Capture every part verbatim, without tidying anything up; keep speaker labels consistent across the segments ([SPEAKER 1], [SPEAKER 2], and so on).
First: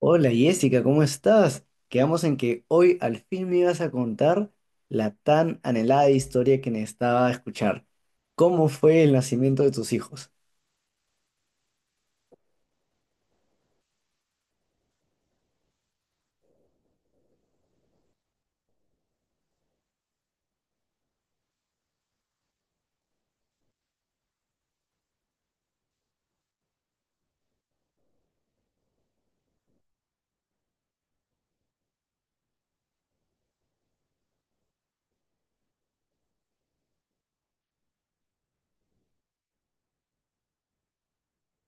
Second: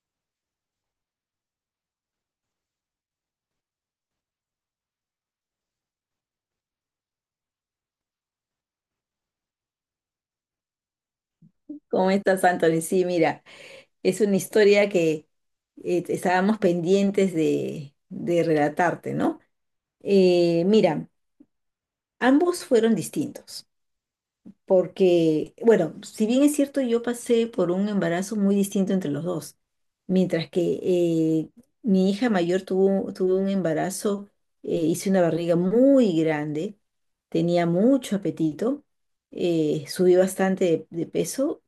[SPEAKER 1] Hola Jessica, ¿cómo estás? Quedamos en que hoy al fin me ibas a contar la tan anhelada historia que necesitaba escuchar. ¿Cómo fue el nacimiento de tus hijos?
[SPEAKER 2] ¿Cómo estás, Anthony? Sí, mira, es una historia que eh, estábamos pendientes de, de relatarte, ¿no? Eh, mira, ambos fueron distintos, porque, bueno, si bien es cierto, yo pasé por un embarazo muy distinto entre los dos, mientras que eh, mi hija mayor tuvo, tuvo un embarazo. Eh, hice una barriga muy grande, tenía mucho apetito. Eh, subí bastante de de peso.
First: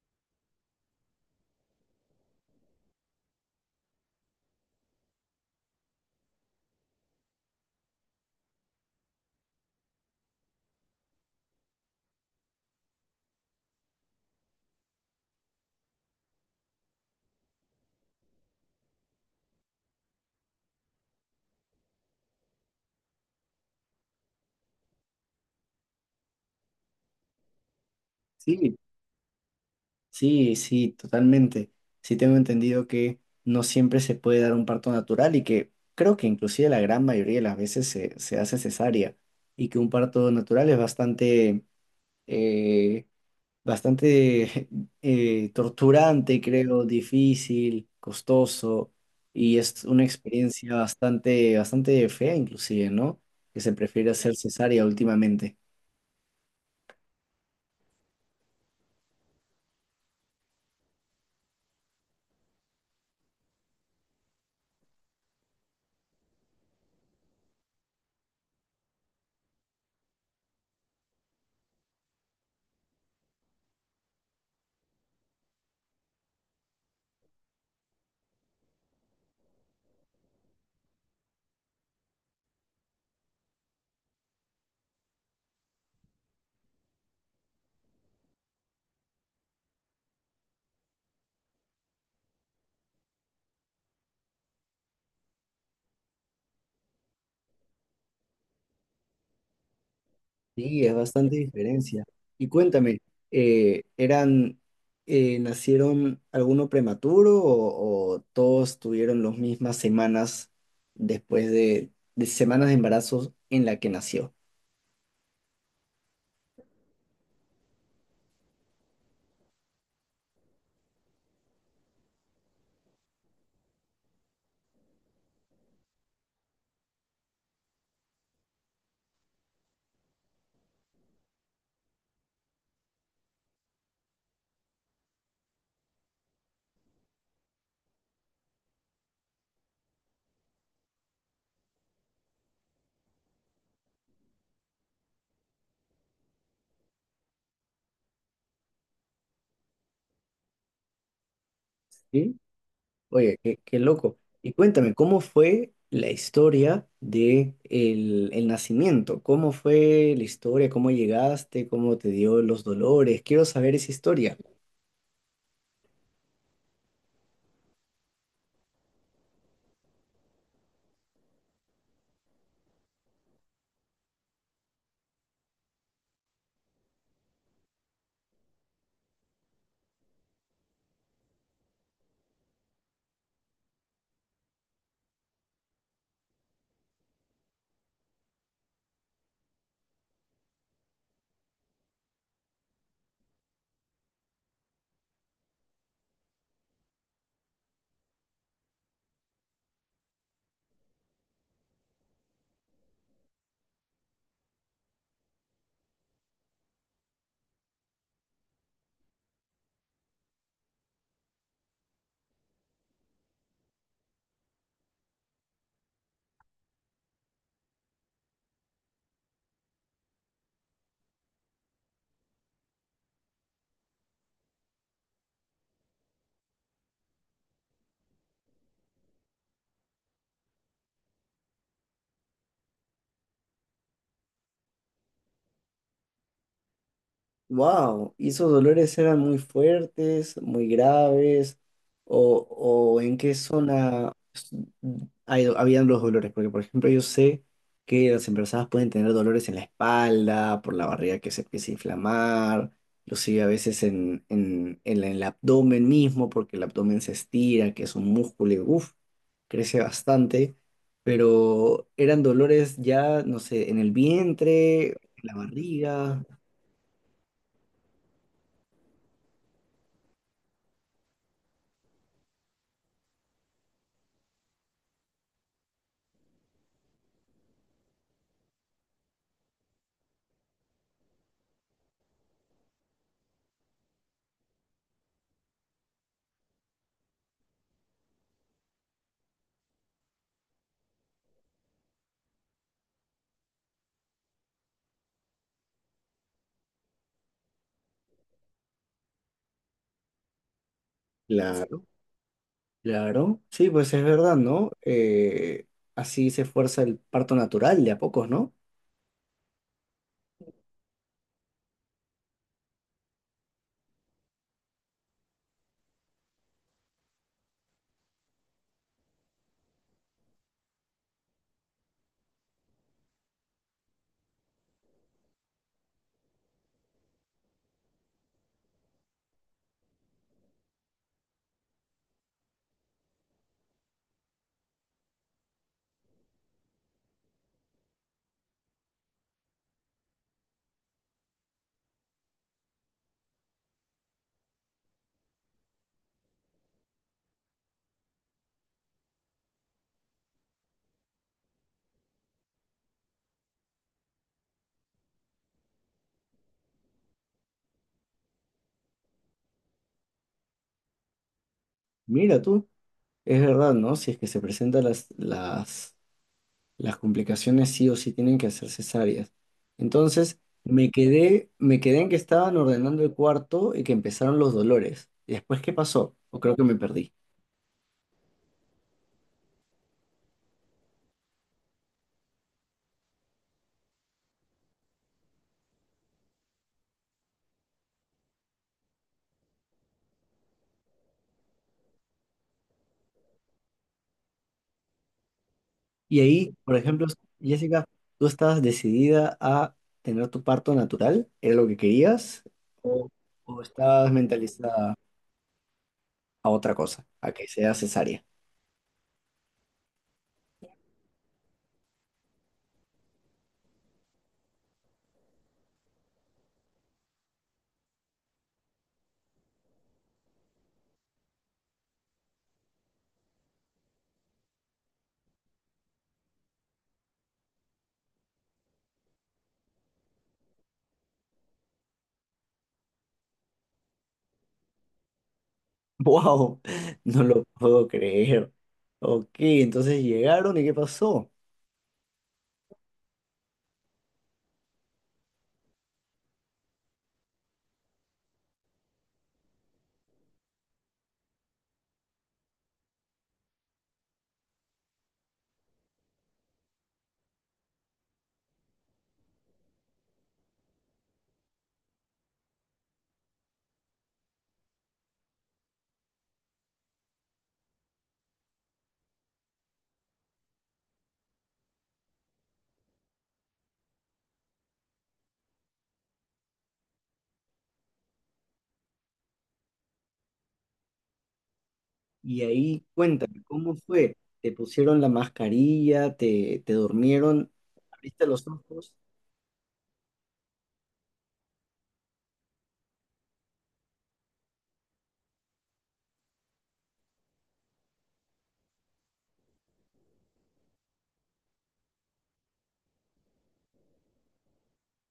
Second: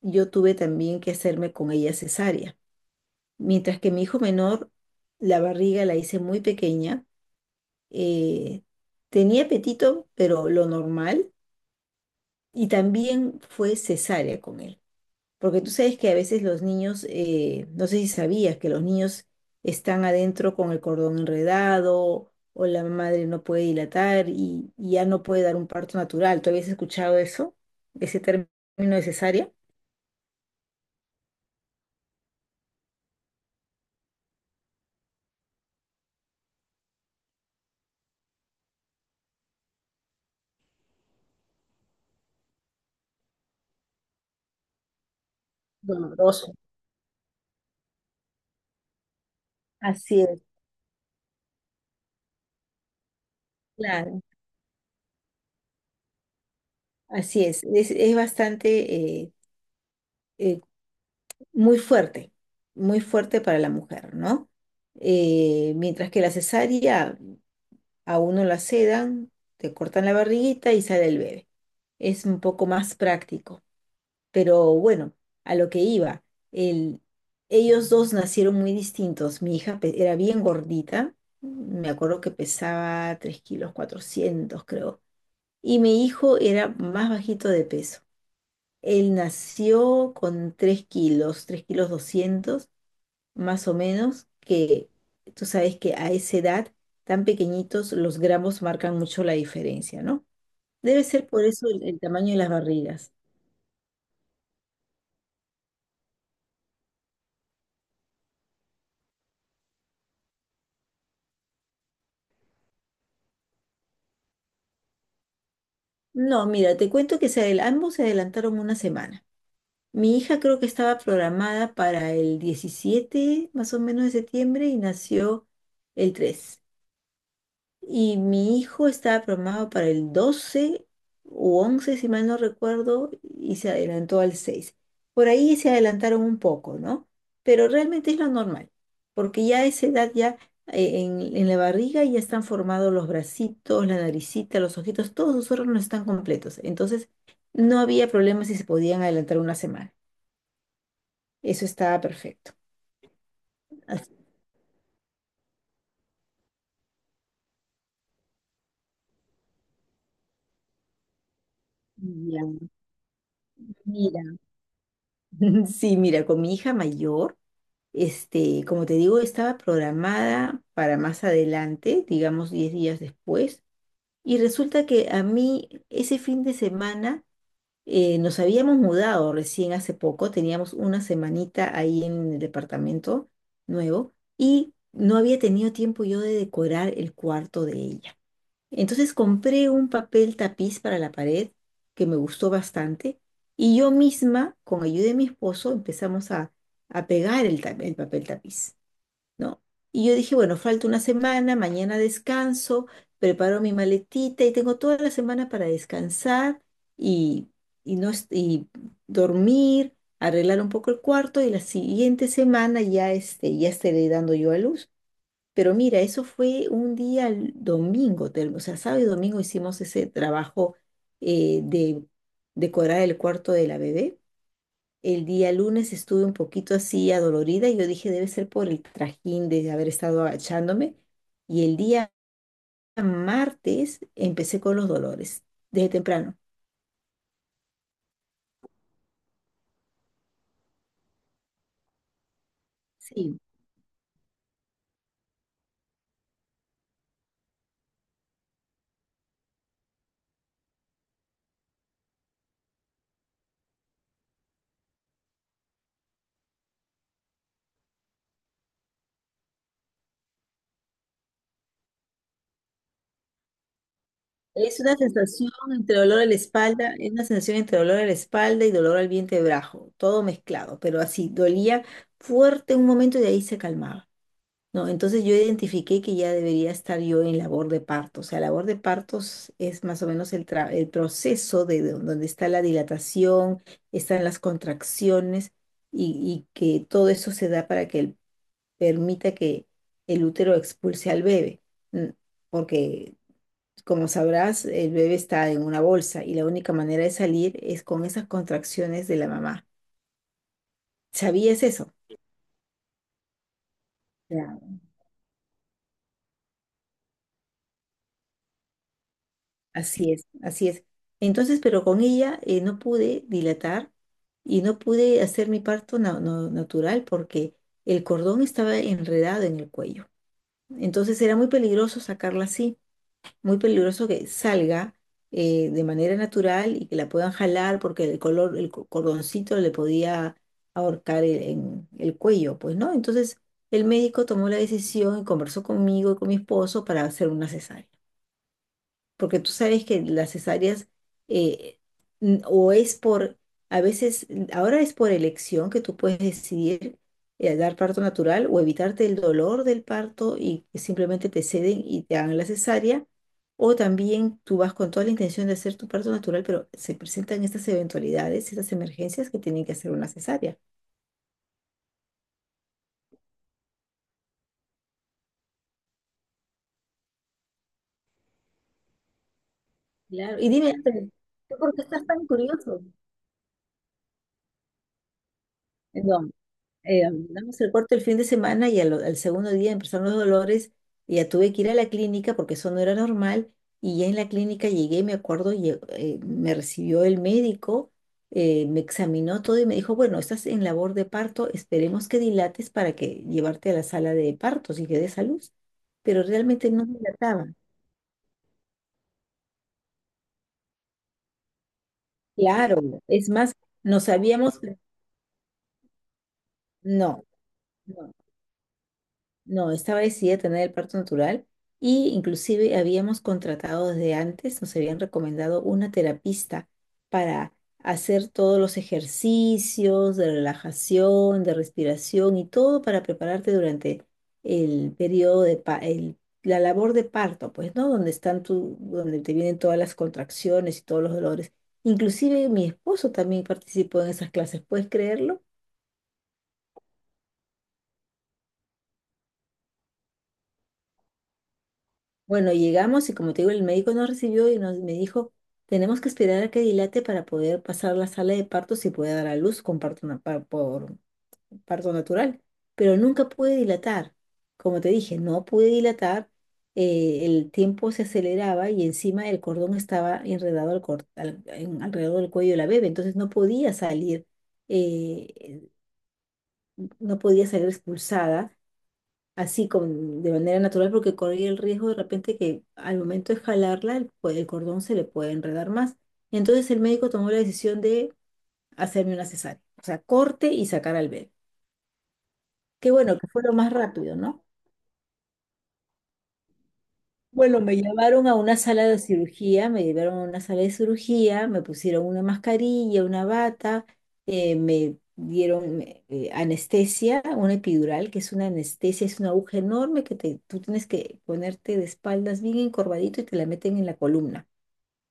[SPEAKER 2] Yo tuve también que hacerme con ella cesárea. Mientras que mi hijo menor, la barriga la hice muy pequeña. Eh, tenía apetito, pero lo normal, y también fue cesárea con él. Porque tú sabes que a veces los niños, eh, no sé si sabías que los niños están adentro con el cordón enredado, o la madre no puede dilatar y, y ya no puede dar un parto natural. ¿Tú habías escuchado eso? ¿Ese término
[SPEAKER 1] Sí,
[SPEAKER 2] de cesárea?
[SPEAKER 1] sí, sí, totalmente. Sí tengo entendido que no siempre se puede dar un parto natural y que creo que inclusive la gran mayoría de las veces se, se hace cesárea y que un parto natural es bastante, eh, bastante eh, torturante,
[SPEAKER 2] Doloroso.
[SPEAKER 1] creo, difícil, costoso, y es una
[SPEAKER 2] Así es,
[SPEAKER 1] experiencia bastante, bastante fea inclusive, ¿no? Que se prefiere
[SPEAKER 2] claro.
[SPEAKER 1] hacer cesárea últimamente.
[SPEAKER 2] Así es. Es, es bastante, eh, eh, muy fuerte, muy fuerte para la mujer, ¿no? Eh, mientras que la cesárea a uno la sedan, te cortan la barriguita y sale el bebé. Es un poco más práctico, pero bueno, a lo que iba, el- ellos dos nacieron muy distintos. Mi hija pe- era bien gordita. Me acuerdo que pesaba tres kilos cuatrocientos, creo. Y mi hijo era más bajito de peso. Él nació con tres kilos, tres kilos doscientos más o menos. Que tú sabes que a esa edad, tan pequeñitos, los gramos marcan mucho la diferencia, ¿no?
[SPEAKER 1] Sí, es
[SPEAKER 2] Debe ser
[SPEAKER 1] bastante
[SPEAKER 2] por eso el, el
[SPEAKER 1] diferencia.
[SPEAKER 2] tamaño de
[SPEAKER 1] Y
[SPEAKER 2] las
[SPEAKER 1] cuéntame,
[SPEAKER 2] barrigas.
[SPEAKER 1] eh, ¿eran, eh, nacieron alguno prematuro o, o todos tuvieron las mismas semanas después de, de semanas de embarazos en la que nació?
[SPEAKER 2] No, mira, te cuento que se adel- ambos se adelantaron una semana. Mi hija, creo, que estaba programada para el diecisiete más o menos, de septiembre, y nació el tres. Y mi hijo estaba programado para el doce u once, si mal no recuerdo, y se adelantó al seis. Por ahí se adelantaron un poco, ¿no? Pero realmente es lo normal, porque ya a esa edad, ya eh, en, en la barriga ya están formados los bracitos, la naricita, los ojitos, todos los órganos están completos. Entonces, no había problema si se podían adelantar una semana. Eso estaba
[SPEAKER 1] Sí.
[SPEAKER 2] perfecto.
[SPEAKER 1] Oye, qué, qué
[SPEAKER 2] Así-
[SPEAKER 1] loco. Y cuéntame, ¿cómo fue la historia de el, el nacimiento? ¿Cómo fue la historia? ¿Cómo llegaste? ¿Cómo te
[SPEAKER 2] Ya,
[SPEAKER 1] dio los dolores? Quiero saber esa
[SPEAKER 2] mira.
[SPEAKER 1] historia.
[SPEAKER 2] Sí, mira, con mi hija mayor. Este, como te digo, estaba programada para más adelante, digamos diez días después. Y resulta que a mí, ese fin de semana, eh, nos habíamos mudado recién hace poco, teníamos una semanita ahí en el departamento nuevo, y no había tenido tiempo yo de decorar el cuarto de ella. Entonces compré un papel tapiz para la pared que me gustó bastante, y yo misma, con ayuda de mi esposo, empezamos a, a pegar el ta- el papel tapiz. ¿No? Y yo dije, bueno, falta una semana, mañana descanso, preparo mi maletita y tengo toda la semana para descansar y, y no, est- y dormir, arreglar un poco el cuarto, y la siguiente semana ya, este, ya estaré dando yo a luz. Pero mira, eso fue un día l- domingo, te- o sea, sábado y domingo hicimos ese trabajo, eh, de decorar el cuarto de la bebé. El día lunes estuve un poquito así adolorida, y yo dije debe ser por el trajín de haber estado agachándome. Y el día martes empecé con los dolores, desde temprano.
[SPEAKER 1] Wow, ¿y esos dolores eran muy fuertes, muy graves? ¿O, o en qué
[SPEAKER 2] Sí,
[SPEAKER 1] zona s- hay- habían los dolores? Porque, por ejemplo, yo sé que las embarazadas pueden tener dolores en la espalda, por la barriga que se empieza a inflamar, inclusive a veces en, en, en el abdomen mismo, porque el abdomen se estira, que es un músculo y uf, crece bastante. Pero eran dolores ya, no sé, en el
[SPEAKER 2] es
[SPEAKER 1] vientre, en
[SPEAKER 2] una
[SPEAKER 1] la
[SPEAKER 2] sensación entre dolor
[SPEAKER 1] barriga,
[SPEAKER 2] a la espalda, es una sensación entre dolor a la espalda y dolor al vientre bajo, todo mezclado, pero así, dolía fuerte un momento y de ahí se calmaba. No, entonces yo identifiqué que ya debería estar yo en labor de parto. O sea, labor de partos es más o menos el, tra- el proceso de, de donde está la dilatación, están las contracciones y, y que todo eso se da para que el- permita que el útero expulse al bebé. Mm, Porque, como sabrás, el bebé está en una bolsa y la única manera de salir es con esas contracciones de la mamá. ¿Sabías
[SPEAKER 1] claro.
[SPEAKER 2] eso?
[SPEAKER 1] Claro, sí, pues es verdad, ¿no? Eh, así se fuerza el parto natural de a pocos, ¿no?
[SPEAKER 2] Así es, así es. Entonces, pero con ella, eh, no pude dilatar y no pude hacer mi parto na- no- natural, porque el cordón estaba enredado en el cuello. Entonces era muy peligroso sacarla así, muy peligroso que salga, eh, de manera natural, y que la puedan jalar, porque el color, el co- cordoncito le podía ahorcar el, en el cuello, pues, ¿no? Entonces el médico tomó la decisión y conversó conmigo y con mi esposo para hacer una cesárea. Porque tú sabes que las cesáreas, eh, n- o es por, a veces, ahora es por elección, que tú puedes decidir, eh, dar parto natural o evitarte el dolor del parto y simplemente te ceden y te hagan la cesárea, o también tú vas con toda la intención de hacer tu parto natural, pero se presentan estas eventualidades, estas emergencias que tienen que hacer una cesárea.
[SPEAKER 1] Mira tú, es verdad, ¿no? Si es que se presentan las, las, las complicaciones, sí o sí tienen que hacer cesáreas.
[SPEAKER 2] Claro.
[SPEAKER 1] Entonces,
[SPEAKER 2] Y dime,
[SPEAKER 1] me
[SPEAKER 2] Ángel,
[SPEAKER 1] quedé,
[SPEAKER 2] ¿tú por
[SPEAKER 1] me
[SPEAKER 2] qué
[SPEAKER 1] quedé
[SPEAKER 2] estás
[SPEAKER 1] en que
[SPEAKER 2] tan
[SPEAKER 1] estaban
[SPEAKER 2] curioso?
[SPEAKER 1] ordenando el cuarto y que empezaron los dolores. ¿Y después qué pasó?
[SPEAKER 2] No.
[SPEAKER 1] O creo que me
[SPEAKER 2] eh,
[SPEAKER 1] perdí.
[SPEAKER 2] damos el corte el fin de semana, y al, al segundo día empezaron los dolores, y ya tuve que ir a la clínica porque eso no era normal. Y ya en la clínica llegué, me acuerdo. Lle- eh, me recibió el médico, eh, me examinó todo y me dijo, bueno, estás en labor de parto, esperemos que dilates para que llevarte a la sala de partos y que des a luz,
[SPEAKER 1] Y
[SPEAKER 2] pero
[SPEAKER 1] ahí,
[SPEAKER 2] realmente
[SPEAKER 1] por
[SPEAKER 2] no
[SPEAKER 1] ejemplo,
[SPEAKER 2] dilataba.
[SPEAKER 1] Jessica, ¿tú estabas decidida a tener tu parto natural? ¿Era lo que querías?
[SPEAKER 2] Claro,
[SPEAKER 1] ¿O,
[SPEAKER 2] es más.
[SPEAKER 1] o
[SPEAKER 2] nos
[SPEAKER 1] estabas
[SPEAKER 2] habíamos,
[SPEAKER 1] mentalizada a otra cosa,
[SPEAKER 2] no.
[SPEAKER 1] a que sea
[SPEAKER 2] No,
[SPEAKER 1] cesárea?
[SPEAKER 2] no, estaba decidida a tener el parto natural, y inclusive habíamos contratado desde antes, nos habían recomendado una terapista para hacer todos los ejercicios de relajación, de respiración y todo para prepararte durante el periodo de pa- el- la labor de parto, pues, ¿no? Donde están tu, donde te vienen todas las contracciones y todos los dolores. Inclusive mi esposo también participó en esas clases, ¿puedes creerlo?
[SPEAKER 1] ¡Wow! No lo puedo creer. Ok, entonces llegaron y ¿qué pasó?
[SPEAKER 2] Bueno, llegamos y como te digo, el médico nos recibió y nos, me dijo, tenemos que esperar a que dilate para poder pasar a la sala de partos y poder dar a luz con parto, na- par- por parto natural. Pero nunca pude dilatar. Como te dije, no pude dilatar. Eh, el tiempo se aceleraba, y encima el cordón estaba enredado al cor- al- en- alrededor del cuello de la bebé. Entonces no podía salir, eh, no podía salir expulsada así con, de manera natural, porque corría el riesgo de repente que al momento de jalarla el, co- el cordón se le puede enredar más. Entonces el médico tomó la decisión de hacerme una cesárea, o sea, corte y sacar al bebé.
[SPEAKER 1] Y ahí
[SPEAKER 2] Qué bueno, que
[SPEAKER 1] cuéntame,
[SPEAKER 2] fue lo más
[SPEAKER 1] ¿cómo fue?
[SPEAKER 2] rápido, ¿no?
[SPEAKER 1] ¿Te pusieron la mascarilla? ¿Te, te durmieron?
[SPEAKER 2] Bueno, me
[SPEAKER 1] ¿Abriste
[SPEAKER 2] llevaron a
[SPEAKER 1] los
[SPEAKER 2] una sala
[SPEAKER 1] ojos?
[SPEAKER 2] de cirugía, me llevaron a una sala de cirugía, me pusieron una mascarilla, una bata, eh, me dieron eh, eh, anestesia, una epidural, que es una anestesia, es una aguja enorme que te, tú tienes que ponerte de espaldas bien encorvadito y te la meten en la columna.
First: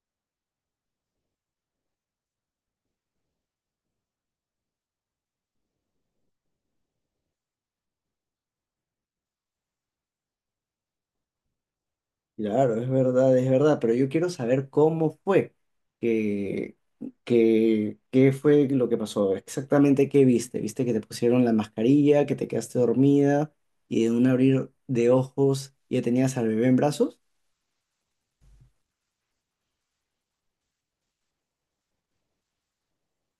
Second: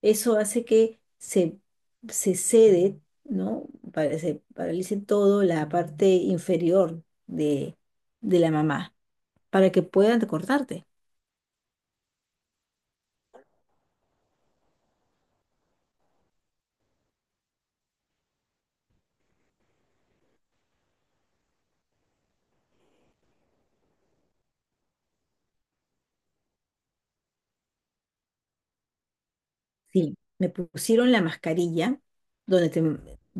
[SPEAKER 2] Eso hace que se, se cede, ¿no? Para- se paralice todo la parte inferior de, de la mamá, para que puedan cortarte.
[SPEAKER 1] Claro, es verdad, es verdad, pero yo quiero saber cómo fue, que, que, qué fue lo que pasó, exactamente qué viste. ¿Viste que te pusieron la mascarilla, que te quedaste dormida y de un abrir de ojos ya tenías al bebé en brazos?
[SPEAKER 2] Sí, me pusieron la mascarilla, donde te,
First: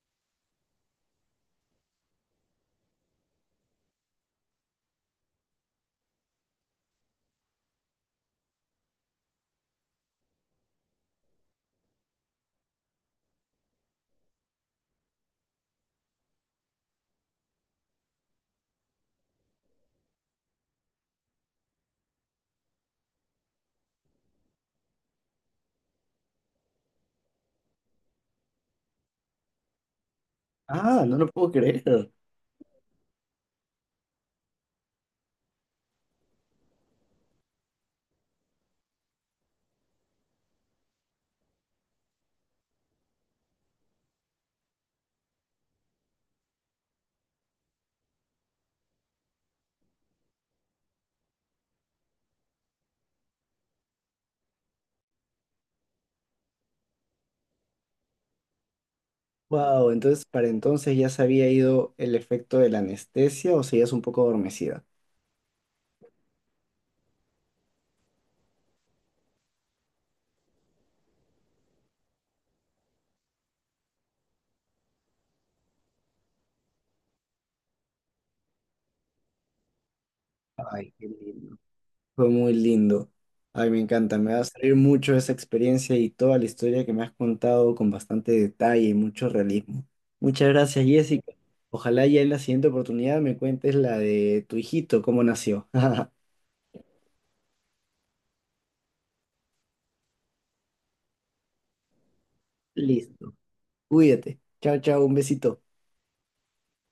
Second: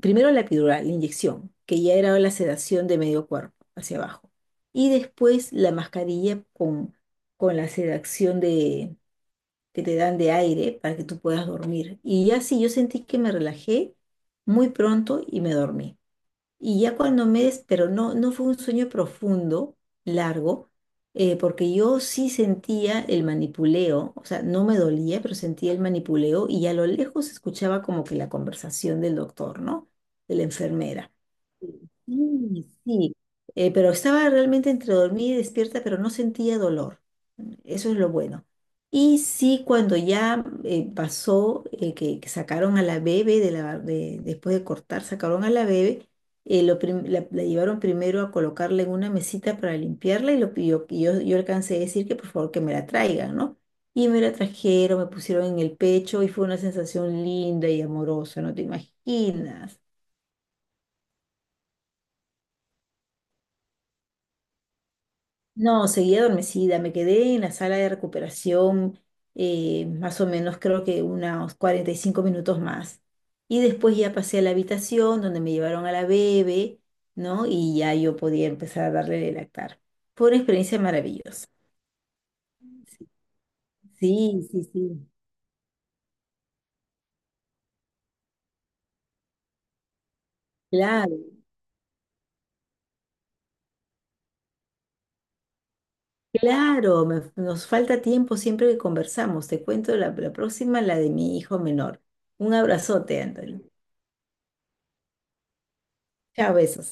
[SPEAKER 2] primero la epidural, la inyección, que ya era la sedación de medio cuerpo hacia abajo. Y después la mascarilla con, con la sedación de, que te dan de aire para que tú puedas dormir. Y ya sí, yo sentí que me relajé muy pronto y me dormí. Y ya cuando me des, pero no, no fue un sueño profundo, largo. Eh, porque yo sí sentía el manipuleo, o sea, no me dolía, pero sentía el manipuleo, y a lo lejos escuchaba como que la conversación del doctor, ¿no? De la
[SPEAKER 1] Ah,
[SPEAKER 2] enfermera.
[SPEAKER 1] no lo puedo creer.
[SPEAKER 2] Sí, sí. Eh, pero estaba realmente entre dormida y despierta, pero no sentía dolor. Eso es lo bueno. Y sí, cuando ya eh, pasó, eh, que, que sacaron a la bebé, de la, de- después de cortar, sacaron a la bebé, eh, lo prim- la, la llevaron primero a colocarla en una mesita para limpiarla, y, lo, y yo, y yo, yo alcancé a decir que por favor que me la traigan, ¿no? Y me la trajeron, me pusieron en el pecho, y fue una sensación linda y amorosa, no te imaginas.
[SPEAKER 1] Wow, entonces para entonces ya se había ido el efecto de la anestesia o seguías un poco adormecida.
[SPEAKER 2] No, seguía adormecida, me quedé en la sala de recuperación, eh, más o menos creo que unos cuarenta y cinco minutos más. Y después ya pasé a la habitación donde me llevaron a la bebé, ¿no? Y ya yo podía empezar a darle de lactar. Fue una experiencia
[SPEAKER 1] Ay, qué
[SPEAKER 2] maravillosa.
[SPEAKER 1] lindo. Fue muy lindo. Ay, me encanta. Me va
[SPEAKER 2] Sí,
[SPEAKER 1] a
[SPEAKER 2] sí,
[SPEAKER 1] servir
[SPEAKER 2] sí.
[SPEAKER 1] mucho esa experiencia y toda la historia que me has contado con bastante detalle y mucho realismo. Muchas gracias,
[SPEAKER 2] Claro,
[SPEAKER 1] Jessica. Ojalá ya en la siguiente oportunidad me cuentes la de tu hijito, cómo nació.
[SPEAKER 2] claro. Me- nos falta tiempo siempre que conversamos. Te cuento la, la próxima, la de mi hijo menor. Un abrazote,
[SPEAKER 1] Listo.
[SPEAKER 2] Antonio.
[SPEAKER 1] Cuídate. Chao, chao. Un besito.
[SPEAKER 2] Chao, besos.